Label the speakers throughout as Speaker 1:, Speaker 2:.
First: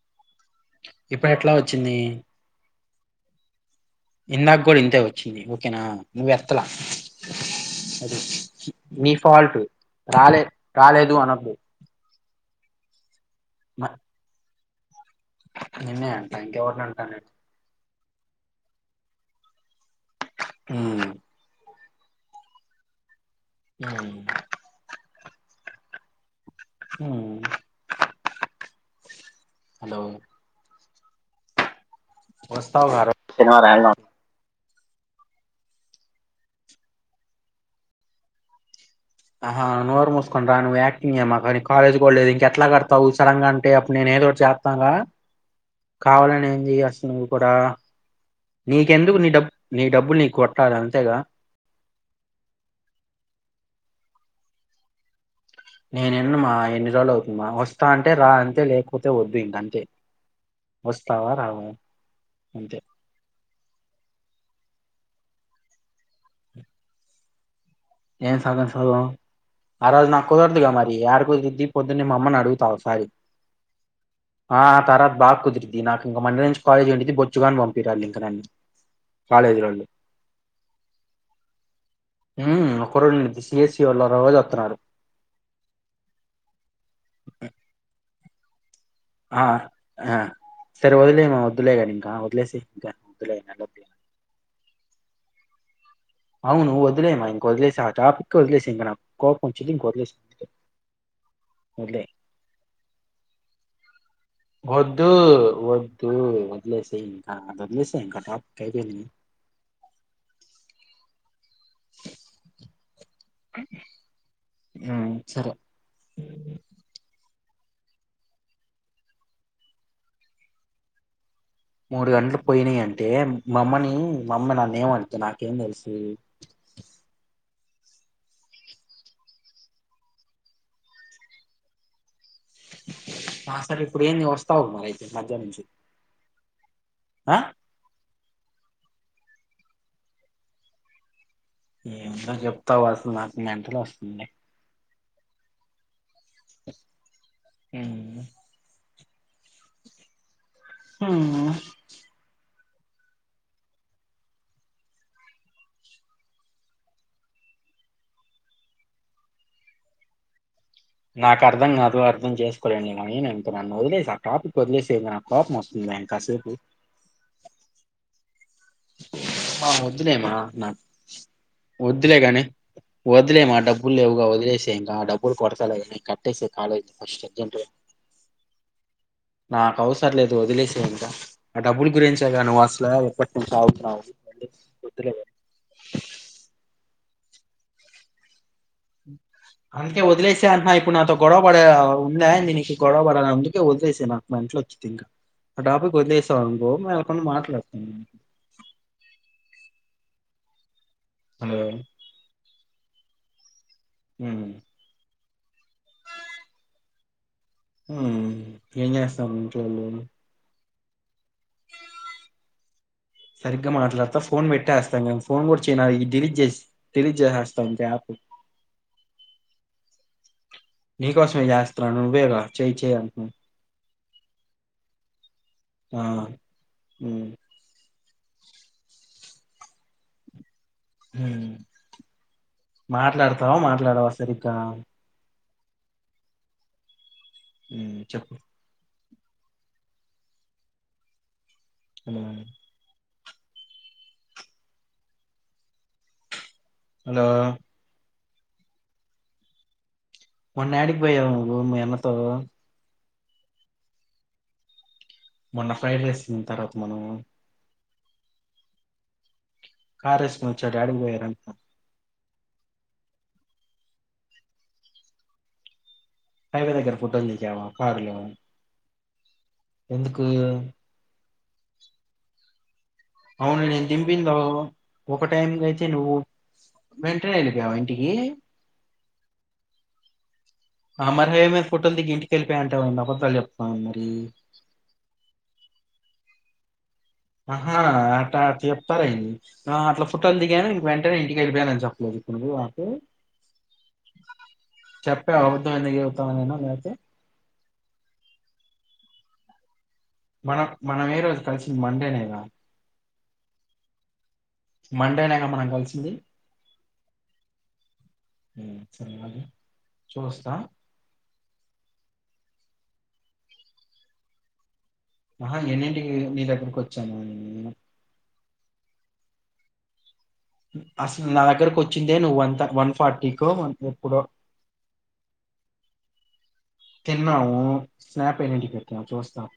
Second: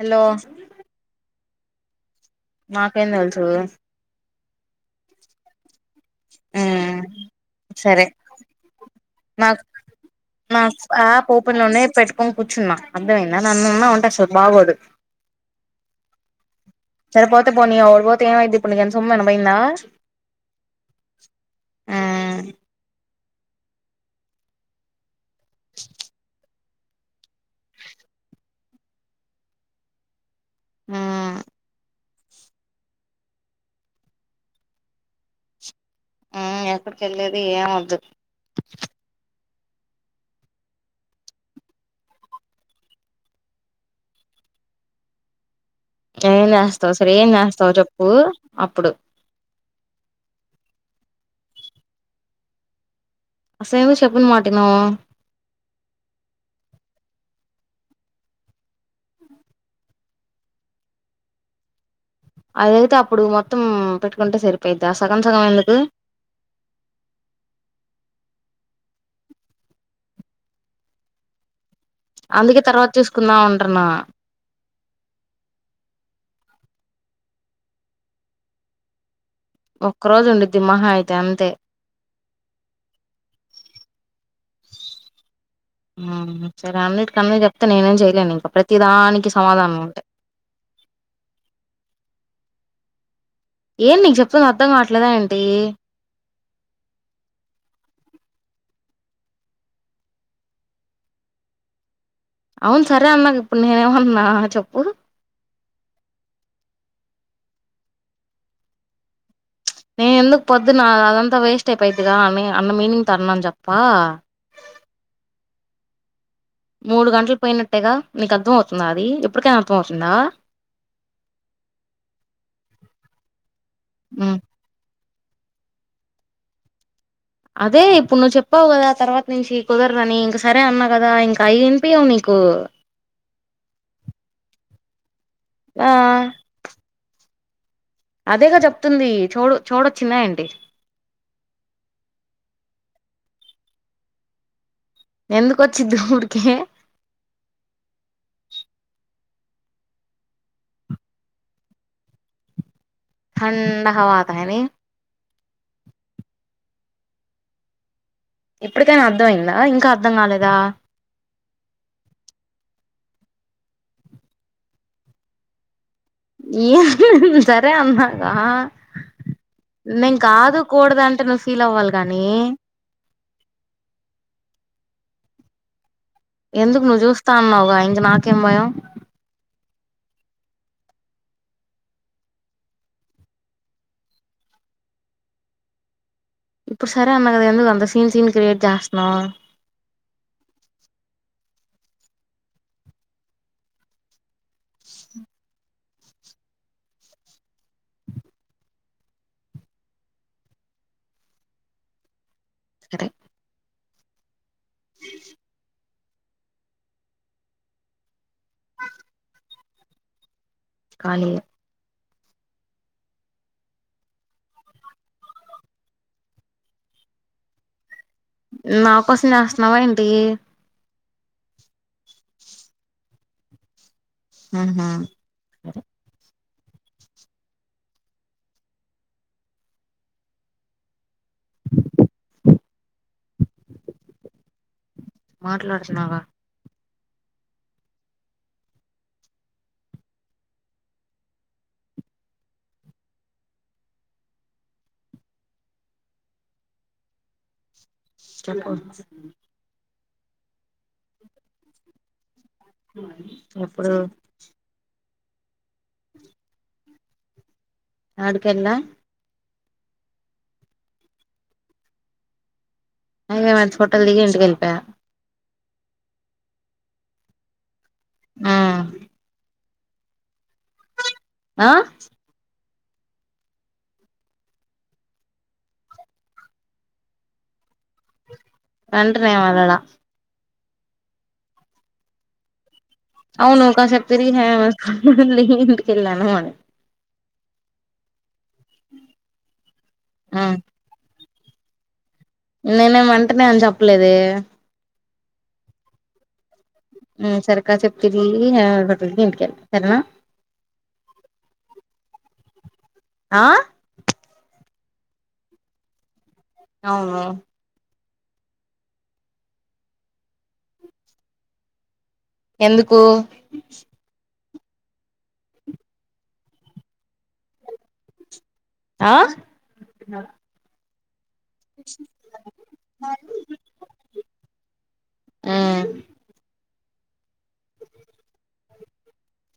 Speaker 1: Hello
Speaker 2: ఇప్పుడు ఎట్లా వచ్చింది
Speaker 1: మాకేం తెలుసు
Speaker 2: ఇందాక కూడా ఇంతే వచ్చింది ఓకేనా నువ్వు ఎత్తలా
Speaker 1: ఉమ్ సరే
Speaker 2: అది నీ ఫాల్ట్
Speaker 1: నాకు
Speaker 2: రాలే రాలేదు అన్నద్దు
Speaker 1: పట్టుకొని కూర్చున్న అన్ అర్థమైందా నన్నేమన అంటే బాగోదు
Speaker 2: నిన్నే అంట ఇంకేవరిని అంటానే
Speaker 1: అంటే ఏవైదిప్పుడు నీకు సొమ్ము ఏమైనా పోయిందా
Speaker 2: హ్మ్
Speaker 1: ఉమ్
Speaker 2: అ హ్మ్ హలో
Speaker 1: మ్మ్
Speaker 2: వస్తావ ర శనివారం ఆదివారం
Speaker 1: మ్మ్ ఎక్కడికి వెల్లేది ఏం వద్దు
Speaker 2: ఆహా నోరు మూసుకుని రా నువ్వు యాక్టింగ్ చెమక నీకు కాలేజ్ కూడా లేదు ఇంకా ఎట్లా కడతావు సడన్ గా అంటే అప్పుడు నేను ఏదో ఒక్కటి చేస్తాగా కావాలని
Speaker 1: ఏం చేస్తావు
Speaker 2: చేయేస్త
Speaker 1: సరే
Speaker 2: నువ్వు
Speaker 1: ఏం
Speaker 2: కూడా
Speaker 1: చేస్తావు చెప్పు అప్పుడు
Speaker 2: నీకెందుకు నీ డబ్బు నీ కొట్టాలి అంతేగా
Speaker 1: అసలు ఎందుకు చెప్పిన మాట వినవ్
Speaker 2: నేను విన్నను మా ఎన్ని రోజులు అవుతుంది మా వస్తా అంటే రా అంతే లేకపోతే వద్దు ఇంక అంతే వస్తావా రావా అంతే
Speaker 1: అదైతే అప్పుడు మొత్తం పెట్టుకుంటే సరిపోయింది ఎ సగం సగం ఎందుకు
Speaker 2: ఏం సగం సగం అ రోజు నాకూ కుదరదుగా మరి యదా కుదిరీద్ది పొద్దున్నే మ అమ్మని
Speaker 1: అందుకే
Speaker 2: అడుగుతా
Speaker 1: తర్వాత
Speaker 2: ఒకసారి
Speaker 1: చూసుకుందాం అంటున్నా
Speaker 2: ఆ ఆ తర్వాత బాగా కుదిరీద్ది నాకు ఇంక మండే నుంచి కాలేజ్ ఉండిది బొచ్చుగాని పంపిరు వాళ్ళు ఇంక నన్ను కాలేజీలోళ్ళు
Speaker 1: ఒక్కరోజు ఉండిద్ది మహా అయితే అంతే
Speaker 2: ఉమ్ ఒకరోజు ఉండిద్ది సిఎస్సి వాళ్ళు రోజు వత్తన్నారు
Speaker 1: మ్మ్ సరే అన్నిటికీ అన్ని చెప్తే నేను ఏం చేయలేను క ప్రథీ
Speaker 2: ఆ ఆ సరే వదిలేయి మా వద్దులేగానీ ఇంకా వదిలేసేయి
Speaker 1: ఏం నీకు చెప్తుంది అర్థం కావట్లేదా ఏంటి ఏంటి
Speaker 2: అవును వదిలేమ్మా ఇంకా వదిలేసేయి ఆ టపిక్ ఏ వదిలేసేయి ఇంకా నాకు కోపం వచ్చిది ఇంకా వదిలేసేయి వదిలే
Speaker 1: అవును సరే అన్నగా ఇప్పుడు నేను ఏం అన్న
Speaker 2: వద్దు వద్ వద్దు వదిలేసేయి ఇంకా అది వదిలేసేయి ఇంకా ఆ టాపిక్ అయిపోయిందిగా
Speaker 1: నేను ఎందుకు పొద్దునా అదంతా వేస్ట్ స్టేప్ అయిపోయిదిగా అని అన్న మీనింగ్తో అన్నాను తప్ప
Speaker 2: ఉమ్ సరే
Speaker 1: మూడు గంటలు పోయినట్టేగా నీకు అర్థం అవుతుందా అది ఇప్పటికైనా అర్థం అవుతుందా
Speaker 2: మూడు గంటలు పోయినాయి అంటే మ అమ్మని మా
Speaker 1: మ్మ్
Speaker 2: అమ్మ నాను ఏం అడి నాకేం తెలుసు
Speaker 1: అదే ఇప్పుడు నువ్వు చెప్పావు కదా తర్వాత నుంచి కుదరదు అని ఇంక సరే అన్నా కదా ఇంకా అయి వినిపియావు నీకు
Speaker 2: ఆ సరే ఇప్పుడు ఏంది వస్తావుగా మరి మధ్యాహ్నం నుంచి
Speaker 1: ఆ
Speaker 2: ఆ
Speaker 1: అదేగా చెప్తుంది చెవుడు చెవుడు వచ్చిందా ఏంటి
Speaker 2: ఏంటో చెప్తావు అసలు నాకు మెంటల్ వస్తుందిలే
Speaker 1: ఎందుకు వచ్చిదు ఊర్
Speaker 2: ఉమ్ ఉ
Speaker 1: ఠండ హవాత ఎని ఇప్పటికైనా అర్ధం అయ్యిందా ఇంకా అర్ధం కాలేదా
Speaker 2: నాకు అర్థం కాదు అర్థం చేసుకోలేండివ ఇ నన్ను వదిలేసి ఆ టాపిక్ వదిలేస నాక్ కోపం వస్తుంది ఇంక కాసేపు
Speaker 1: ఈ హ్ హ్ సరే అన్న రాా
Speaker 2: వద్దులే మా
Speaker 1: కూడదు అంటే నువ్వు ఫీల్ అవ్వాలి
Speaker 2: వద్దు లే
Speaker 1: గాని
Speaker 2: కాని వదిలేమా డబ్బులువుగా వదిలేసే ఇంకా డబ్బులు [unintelligible]
Speaker 1: ఎందుకు
Speaker 2: కాలేజీ
Speaker 1: నువ్వు
Speaker 2: ఫస్ట్
Speaker 1: చూస్తా
Speaker 2: అర్జెంటుగా
Speaker 1: అన్నావుగా ఇంక నాకేం భయం
Speaker 2: వదిలేసేయి ఇంకా ఆ డబ్బులు గురించేగా నువ్ అస్లా గుతున్నాతు వద్దులే ఇగ
Speaker 1: ఇప్పుడు సరే అన్నా గద ఎందుక్ అంత సీ సీన్ క్రియేట్ చేస్తున్నావు
Speaker 2: అందుకే వదిలే సేయి అంటన ఇప్పుడు నాతో గొడవ గొడ ఉందిాీ నీకు గొడవపడని అందుకే వదిలేసేయి నాకు మెంటల్ వచ్చింది ఇంకా ఆ టాపిక్ వదిలేసాం అనుకో మే దల్ కొని మాట్లాడుతాను హలో
Speaker 1: సరె
Speaker 2: హుమ్
Speaker 1: [inaudible]
Speaker 2: ఉమ్ ఏం చేస్తాం ఇంట్లోల్లు
Speaker 1: కాని
Speaker 2: సరిగ్గ మాట్లాడ్తా ఫోన్ పెట్టేస్తా నేన ఫోన్ కూడ చేయన్ డిలీట్ చేస్ డిలీట్ చేసేస్తా యాప్
Speaker 1: నా కోసం చేస్తునావ ఏంటి
Speaker 2: నీ కోసమె చేస్తన నువ్వే గా చెయి చెయి అంది
Speaker 1: ఊహు
Speaker 2: ఆ ఉమ్ హ మాట్లాడతావ మాట్లాడవా సరిగ్గా
Speaker 1: మాట్లాడుతున్నావ
Speaker 2: ఉమ్ చెప్ హెలో హలో
Speaker 1: టెలికాలింగ్స్
Speaker 2: మొన్నయాడికి పోయావ్ నువ్ మీ అన్నతో
Speaker 1: ఎప్పుడు
Speaker 2: మొన్న ఫ్రైడ్ రైస్ తిన్న తర్వాత మనము
Speaker 1: అడుకెల్లా
Speaker 2: కారేస్ వచ్చినట యాడ్ పోయిరా
Speaker 1: అగ మరి చోటలు దిగి ఇంటికెళ్ళిపోయా
Speaker 2: హైవేగ ఫుటోంది పర్లో
Speaker 1: ఉమ్
Speaker 2: ఎందుకు
Speaker 1: ఆ
Speaker 2: అవున నే న్ దింపిందో ఒక టైమ్ తెచ్చిండు నువ్వు వెంటనే వెళపోవా ఇంటికి
Speaker 1: వెంటనే ఏం వెళ్ళల
Speaker 2: అ మరి ఏమె ఫోటోల్ దిగి ఇంటికి వెళ్లిపోయావంట
Speaker 1: అవును కాసేపు తిరిగినా హళనా ఇంటిక్లెనాను అని
Speaker 2: హా ఆట చెప్తారుయింది అట్లా ఫొటోలు దిగాను ఇంక వెంటనే ఇక వెళ్లిపోయానని జెప్పలేదు
Speaker 1: నేనేమి వెంటనే అని చెప్పలేదే
Speaker 2: చెప్పే అబద్ధంమన్నీవుతానుమేనా న
Speaker 1: సర్కా చెప్తిరి [unintelligible] ఇంటికెల్లా
Speaker 2: మనం మనం ఏ రోజు కలిసింది మండేనే గా
Speaker 1: ఆ
Speaker 2: మండేనేగా మనం కలిసింది
Speaker 1: అవును
Speaker 2: సరే అ చూస్తా
Speaker 1: ఎందుకు
Speaker 2: మహా ఎన్నింటికి నీ దగ్గరకు వచ్చాను
Speaker 1: ఆ
Speaker 2: అస్ నా దగ్గరకు వచ్చిందే నువ్వు వన్ త వన్ ఫార్టీ కో ఎప్పుడో తిన్నాము స్నాప్ ఎన్నింటికి పెట్టినావ్ చూస్త [inaudible]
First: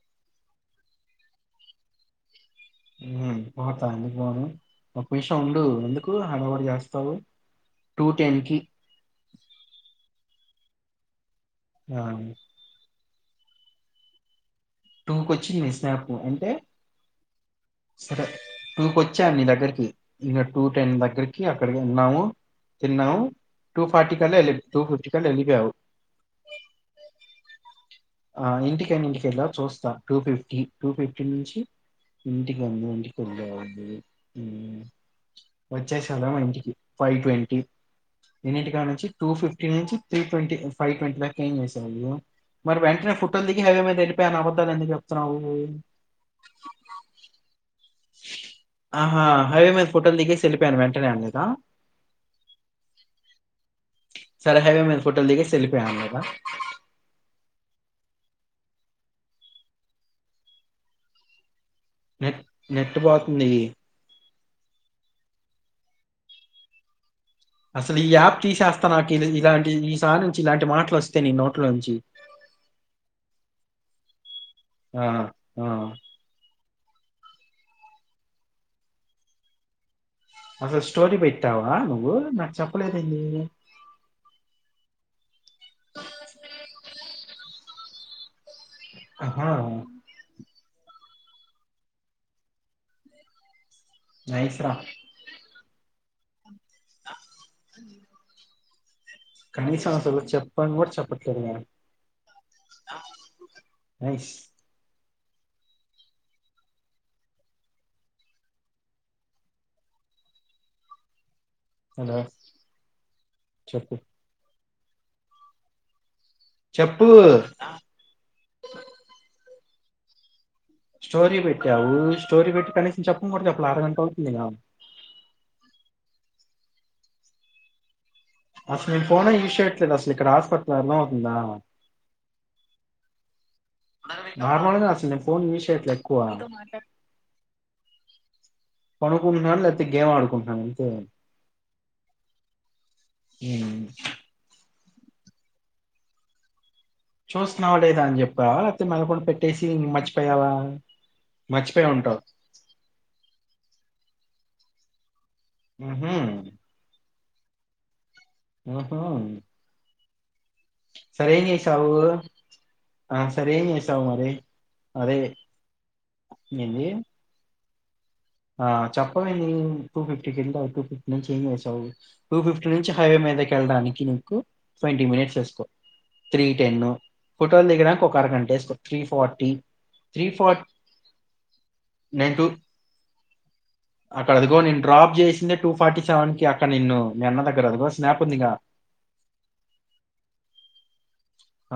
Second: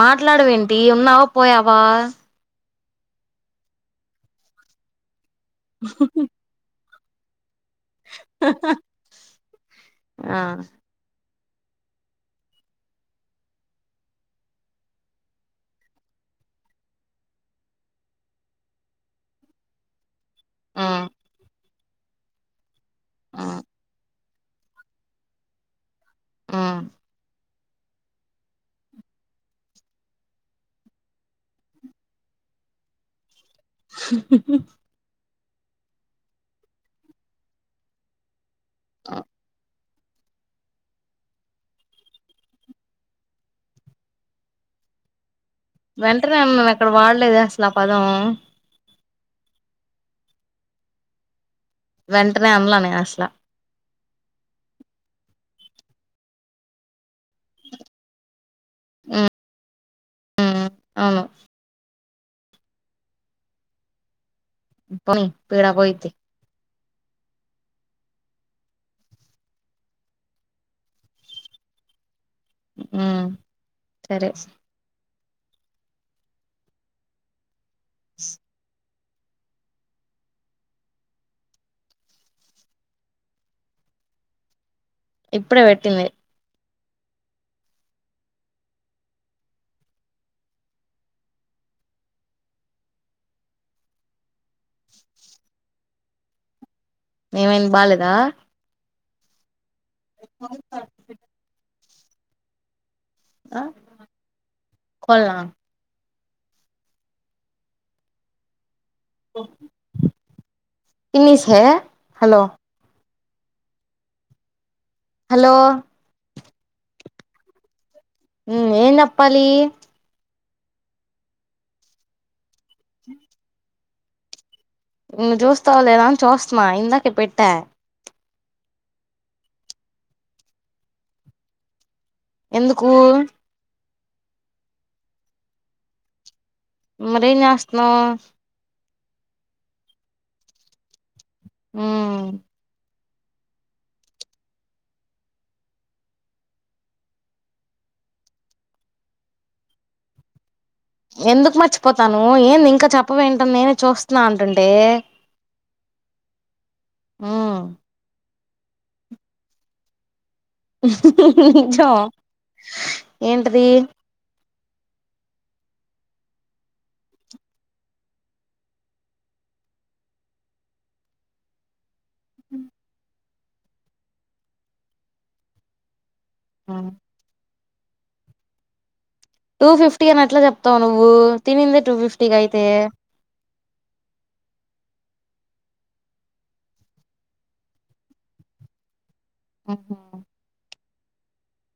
Speaker 1: మాట్లాడవేంటి ఉన్నావా పోయావా
Speaker 2: హ్మ్ పోత ఎందుకు పోను ఒక నిమిషము ఉండు ఎందుకు హడావుడి చేస్త త్వ [unintelligible] టూ టెన్ కి
Speaker 1: ఆ
Speaker 2: ఆ టూకి వచ్చింది నీ స్నాప్ అంటే సరే టూ కోచ్చా నీ దగ్గరికి ఇక టూ టెన్ దగ్గరికి [inaudible] క్కడికి ఉన్నావు తిన్నాము టూ ఫార్టీ కలి ఏలే టూ ఫిఫ్ట్టి కల్లా ఎల్లిపోయవు
Speaker 1: హ్మ్
Speaker 2: ఆ ఇంటికి ఎన్నింటికి ఎల్లావ్ చూస్తా టూ ఫిఫ్టీ టూ ఫిఫ్టీ నుంచి ఇంటికి ఎన్నింటికి వెళ్లా వచ్చేసం గా ఇంటికి ఫైవ్ ట్వంటీ ఎన్నిటికానుంచి టూ ఫిఫ్టీ నుంచి three twenty five twenty five ఏం చేసేవ్ నువ్వు మరి వెంటనే ఫుట్టొల్ దిగి హైవే మీద వెళిపోయ అని అబద్ధాలు ఎందుకు చెప్తున్నావు.
Speaker 1: వెంటనేఅన్నాను అక్కడ వాడలేదే లా పదం
Speaker 2: ఆహా హైవే మీద ఫోటోలు దిగేసి వెళ్ళిపోయాను వెంటనే అనలేదా
Speaker 1: వెంటనే అనల నేను అసల
Speaker 2: సరే హైవే మీద ఫోటోలు దిగేసీ వెళ్ళిపోయాను అనలేదా
Speaker 1: ఆ అవును
Speaker 2: నెట్ నెట్ పోతుంది
Speaker 1: పోనీ పీడా పోయిద్ది.
Speaker 2: అసలు ఈ యాప్ తీసేస్తా నాకు ఇలాంటి ఈ సారి నుంచి ఇలాంటి మాటలు వస్తా నీ నోట్ల నుంచి
Speaker 1: ఉం సరే
Speaker 2: ఆ ఆ అసలు స్టోరీ పెట్టావా నువ్వు నాకు చెప్పలేదు ఏంది
Speaker 1: ఇప్పుడే పెట్టింది
Speaker 2: అ అహా నైస్ రా
Speaker 1: ఏమైంది బాలేదా
Speaker 2: కనీసం అసలు చెప్పన్ కూడా చెప్పట్లేదు నువ్ అయిష్
Speaker 1: కొళ్ళ పిన్నీస్ హలో
Speaker 2: చెప్పి
Speaker 1: హలో
Speaker 2: చెప్పూ
Speaker 1: ఉమ్మ్ ఏం చెప్పాలి.
Speaker 2: స్టోరీ పెట్టావు స్టోరీ పెట్టి కనీసం చెప్పనుకూడ చెప్పలా అర గంట అవుతుంది ఇక
Speaker 1: ఇంక జూస్తవలేద అని చూస్తనా ఇందాకే పెట్టా
Speaker 2: అసలు నేను ఫోనే చూసేట్లేదు అసలు ఇక్కడ హాస్పిటల్లో అర్థం అవుతుందా.
Speaker 1: ఎందుకూ
Speaker 2: నార్మల్ గా అస్సల్ నేను పోన్ యూస్ చేయట్లేదు ఎక్కువ
Speaker 1: మరేంచేస్తున్నావ్
Speaker 2: పనుకుంటున్నాను లేకపోతే గేమ్ ఆడుకుంటున్నాను అంతే
Speaker 1: ఉమ్మ్
Speaker 2: అ చూస్తన్నావా లేదా అని చెప్పావా లేకపోతే మెదల కుండ పెట్టేసీ మర్చిపోయావా.
Speaker 1: ఎందుకు
Speaker 2: మర్చిపోయి ఉంటావు
Speaker 1: మర్చిపోతాను ఏం ఇంకా చెప్పవేంట నేనే చూస్తా ఇచ్చినానంటంటే
Speaker 2: మ్మ్ హా
Speaker 1: మ్మ్
Speaker 2: హ్మ్ హ్ సరే ఏంచేసావు
Speaker 1: నిజం
Speaker 2: ఆ సరేం
Speaker 1: ఏంటిది
Speaker 2: ఏంచేసావు మరి అదే ఏంది ఆ చెప్పవేంది టూ ఫిఫ్టీకి ఎళ్ళావు టూ ఫిఫ్టీ నుంచి ఏం చేసావు టూ ఫిఫ్టీ నుంచి హైవే మీదకి వెళ్ళడానికి నీకు ట్వంటీ మినిట్స్ యేసుకో త్రీ టెన్న ఫోటోల్దిగడానికి ఒక అరగంటేసుకో త్రీ ఫార్టీ
Speaker 1: టూ ఫిఫ్టీ అని
Speaker 2: త్రీ
Speaker 1: ఎట్ల
Speaker 2: ఫార్టీ
Speaker 1: చెప్తావు నువ్వు తినిందే టూ
Speaker 2: నేను
Speaker 1: ఫిఫ్టీకి
Speaker 2: టూ
Speaker 1: అయితే
Speaker 2: అక్కడ అదిగో నేను డ్రాప్ చేసిందే టూ ఫార్టీ సెవెన్ కి అక్కడ నిన్ను మీ అన్న దగ్గర అదిగో స్నాప్ ఉందిగా
Speaker 1: ఆహ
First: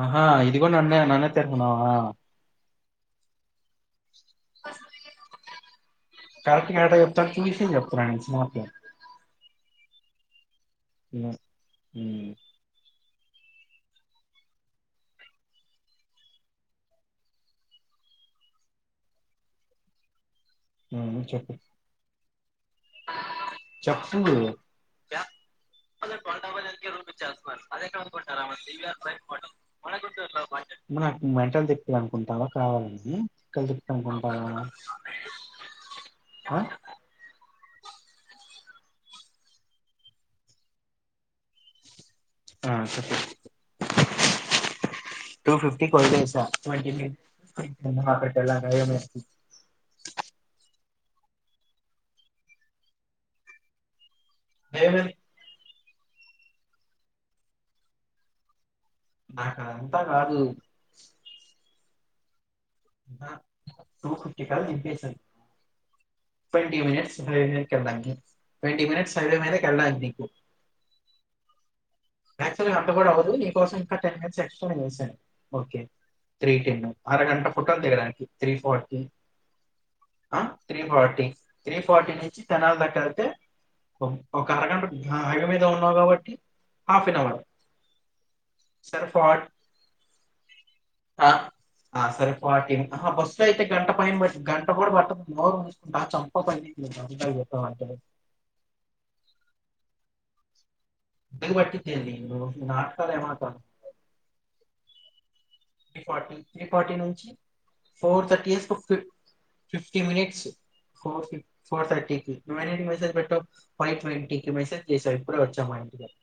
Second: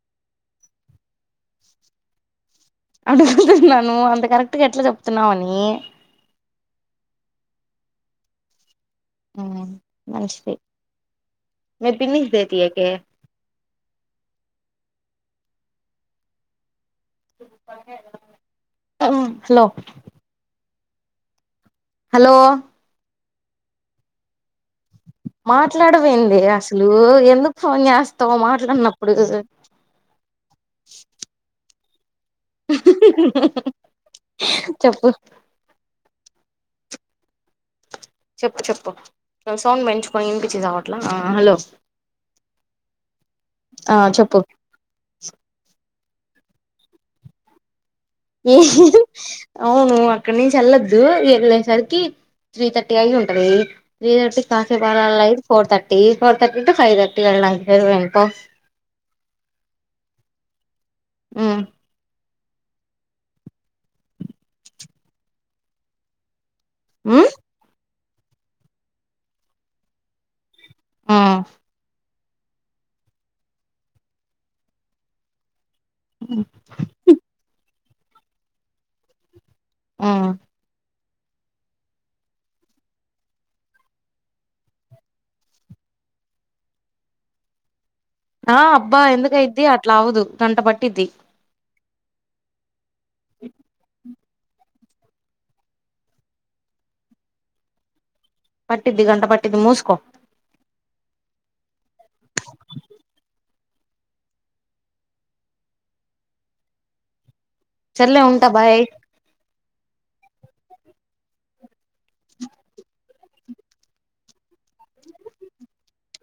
Speaker 2: ఆహా ఇది గూడా నన్నే నన్నే [unintelligible] న్నావా
Speaker 1: అడుగుతున్నాను అంత కరెక్ట్ గా ఎట్ల చెప్తున్నావని
Speaker 2: కరక్ట్ గా ఎట్ల చెప్త చూసి చెప్తున్న స్మార్ట్ లో
Speaker 1: మ్మ్ మంచిది మే
Speaker 2: ఉమ్,
Speaker 1: బిన్నీస్ దేకి ఏ కే హలో
Speaker 2: హ్మ్ చెప్పు
Speaker 1: హలో
Speaker 2: చప్పు నువ్వు
Speaker 1: మాట్లాడవేంది అసలు ఎందుకు ఫోన్ చేస్తావు మాట్లాడినప్పుడు
Speaker 2: నాకు మెంటల్ తె [unintelligible] కుంటలో కావాలండి కల్దిపిస్తాం కొంట
Speaker 1: చెప్పు
Speaker 2: ఆ
Speaker 1: చెప్పు చెప్పు సౌండ్ పెంచుకొని ఇనిపించిసావట్ల ఆ హలో
Speaker 2: ఆ చెప్పు
Speaker 1: ఆ చెప్పు
Speaker 2: టూ ఫిఫ్టీ [unintelligible]
Speaker 1: ఏ అవును అక్కడి నుంచి ఎల్లోద్దా లో ఎళ్ళేసరికి త్రీ థర్టీ అయి ఉంటది [inaudible] [unintelligible]
Speaker 2: నాక్ అదంతా కాదు
Speaker 1: ఉమ్
Speaker 2: హ్మ్ హా టూ ఫిప్టీ కాడ దింపేసాన్ ట్వంటీ మినిట్స్
Speaker 1: ఉమ్
Speaker 2: బ్రేక్ కదండి ట్వంటీ మినిట్స్ హైవే మీద కెల్లాలి మీకు
Speaker 1: ఆ
Speaker 2: యాక్చువల్ గా అంత కూడా అవదు నీకోసం ఇంకా టెన్ మినిట్స్ ఎక్స్ట్రా నే జేసాను ఓకే త్రీ టెన్ను అరగంట ఫుట్‌ దగనికి త్రీ ఫర్టీ
Speaker 1: ఉమ్
Speaker 2: ఆ త్రి ఫట్ త్రీ ఫార్టీ నుంచి తెనాల దకి వెళ్తే ఒక అరగంట హగ మీద ఉన్నావు కాబట్టి హాఫ్ అన్ అవర్
Speaker 1: ఆ అబ్బా
Speaker 2: సరే ఫార్ట్
Speaker 1: ఎందుకయిద్ది అట్లా అవదు గంట పట్టిద్ది
Speaker 2: ఆ, ఆ సరే ఫార్టీన్ బస్సు అయితే గంట పైన గంట కూడా పడుతు నోరం తీసుకుంటా చం పనితాంట
Speaker 1: పట్టిద్ది గంట పట్టద్ది ముూస్కో
Speaker 2: ఇ పట్టితే నాటకాల ఏ మాత్ర త్రి ఫటీ త్రీ ఫార్టీ నుంచి
Speaker 1: చల్లే
Speaker 2: ఫోర్
Speaker 1: ఉంటా
Speaker 2: థర్టీ వేసుకో
Speaker 1: బాయ్
Speaker 2: ఫిఫ్టీ మినిట్స్ ఫ ఫఫ ఫోర్థర్టీకి మ మెసజ్ పెట్టా ఫైవ్ ట్వంటీ కి మెసేజ్ చేసా ఇప్పుడే వచ్చా మా ఇంటికిారు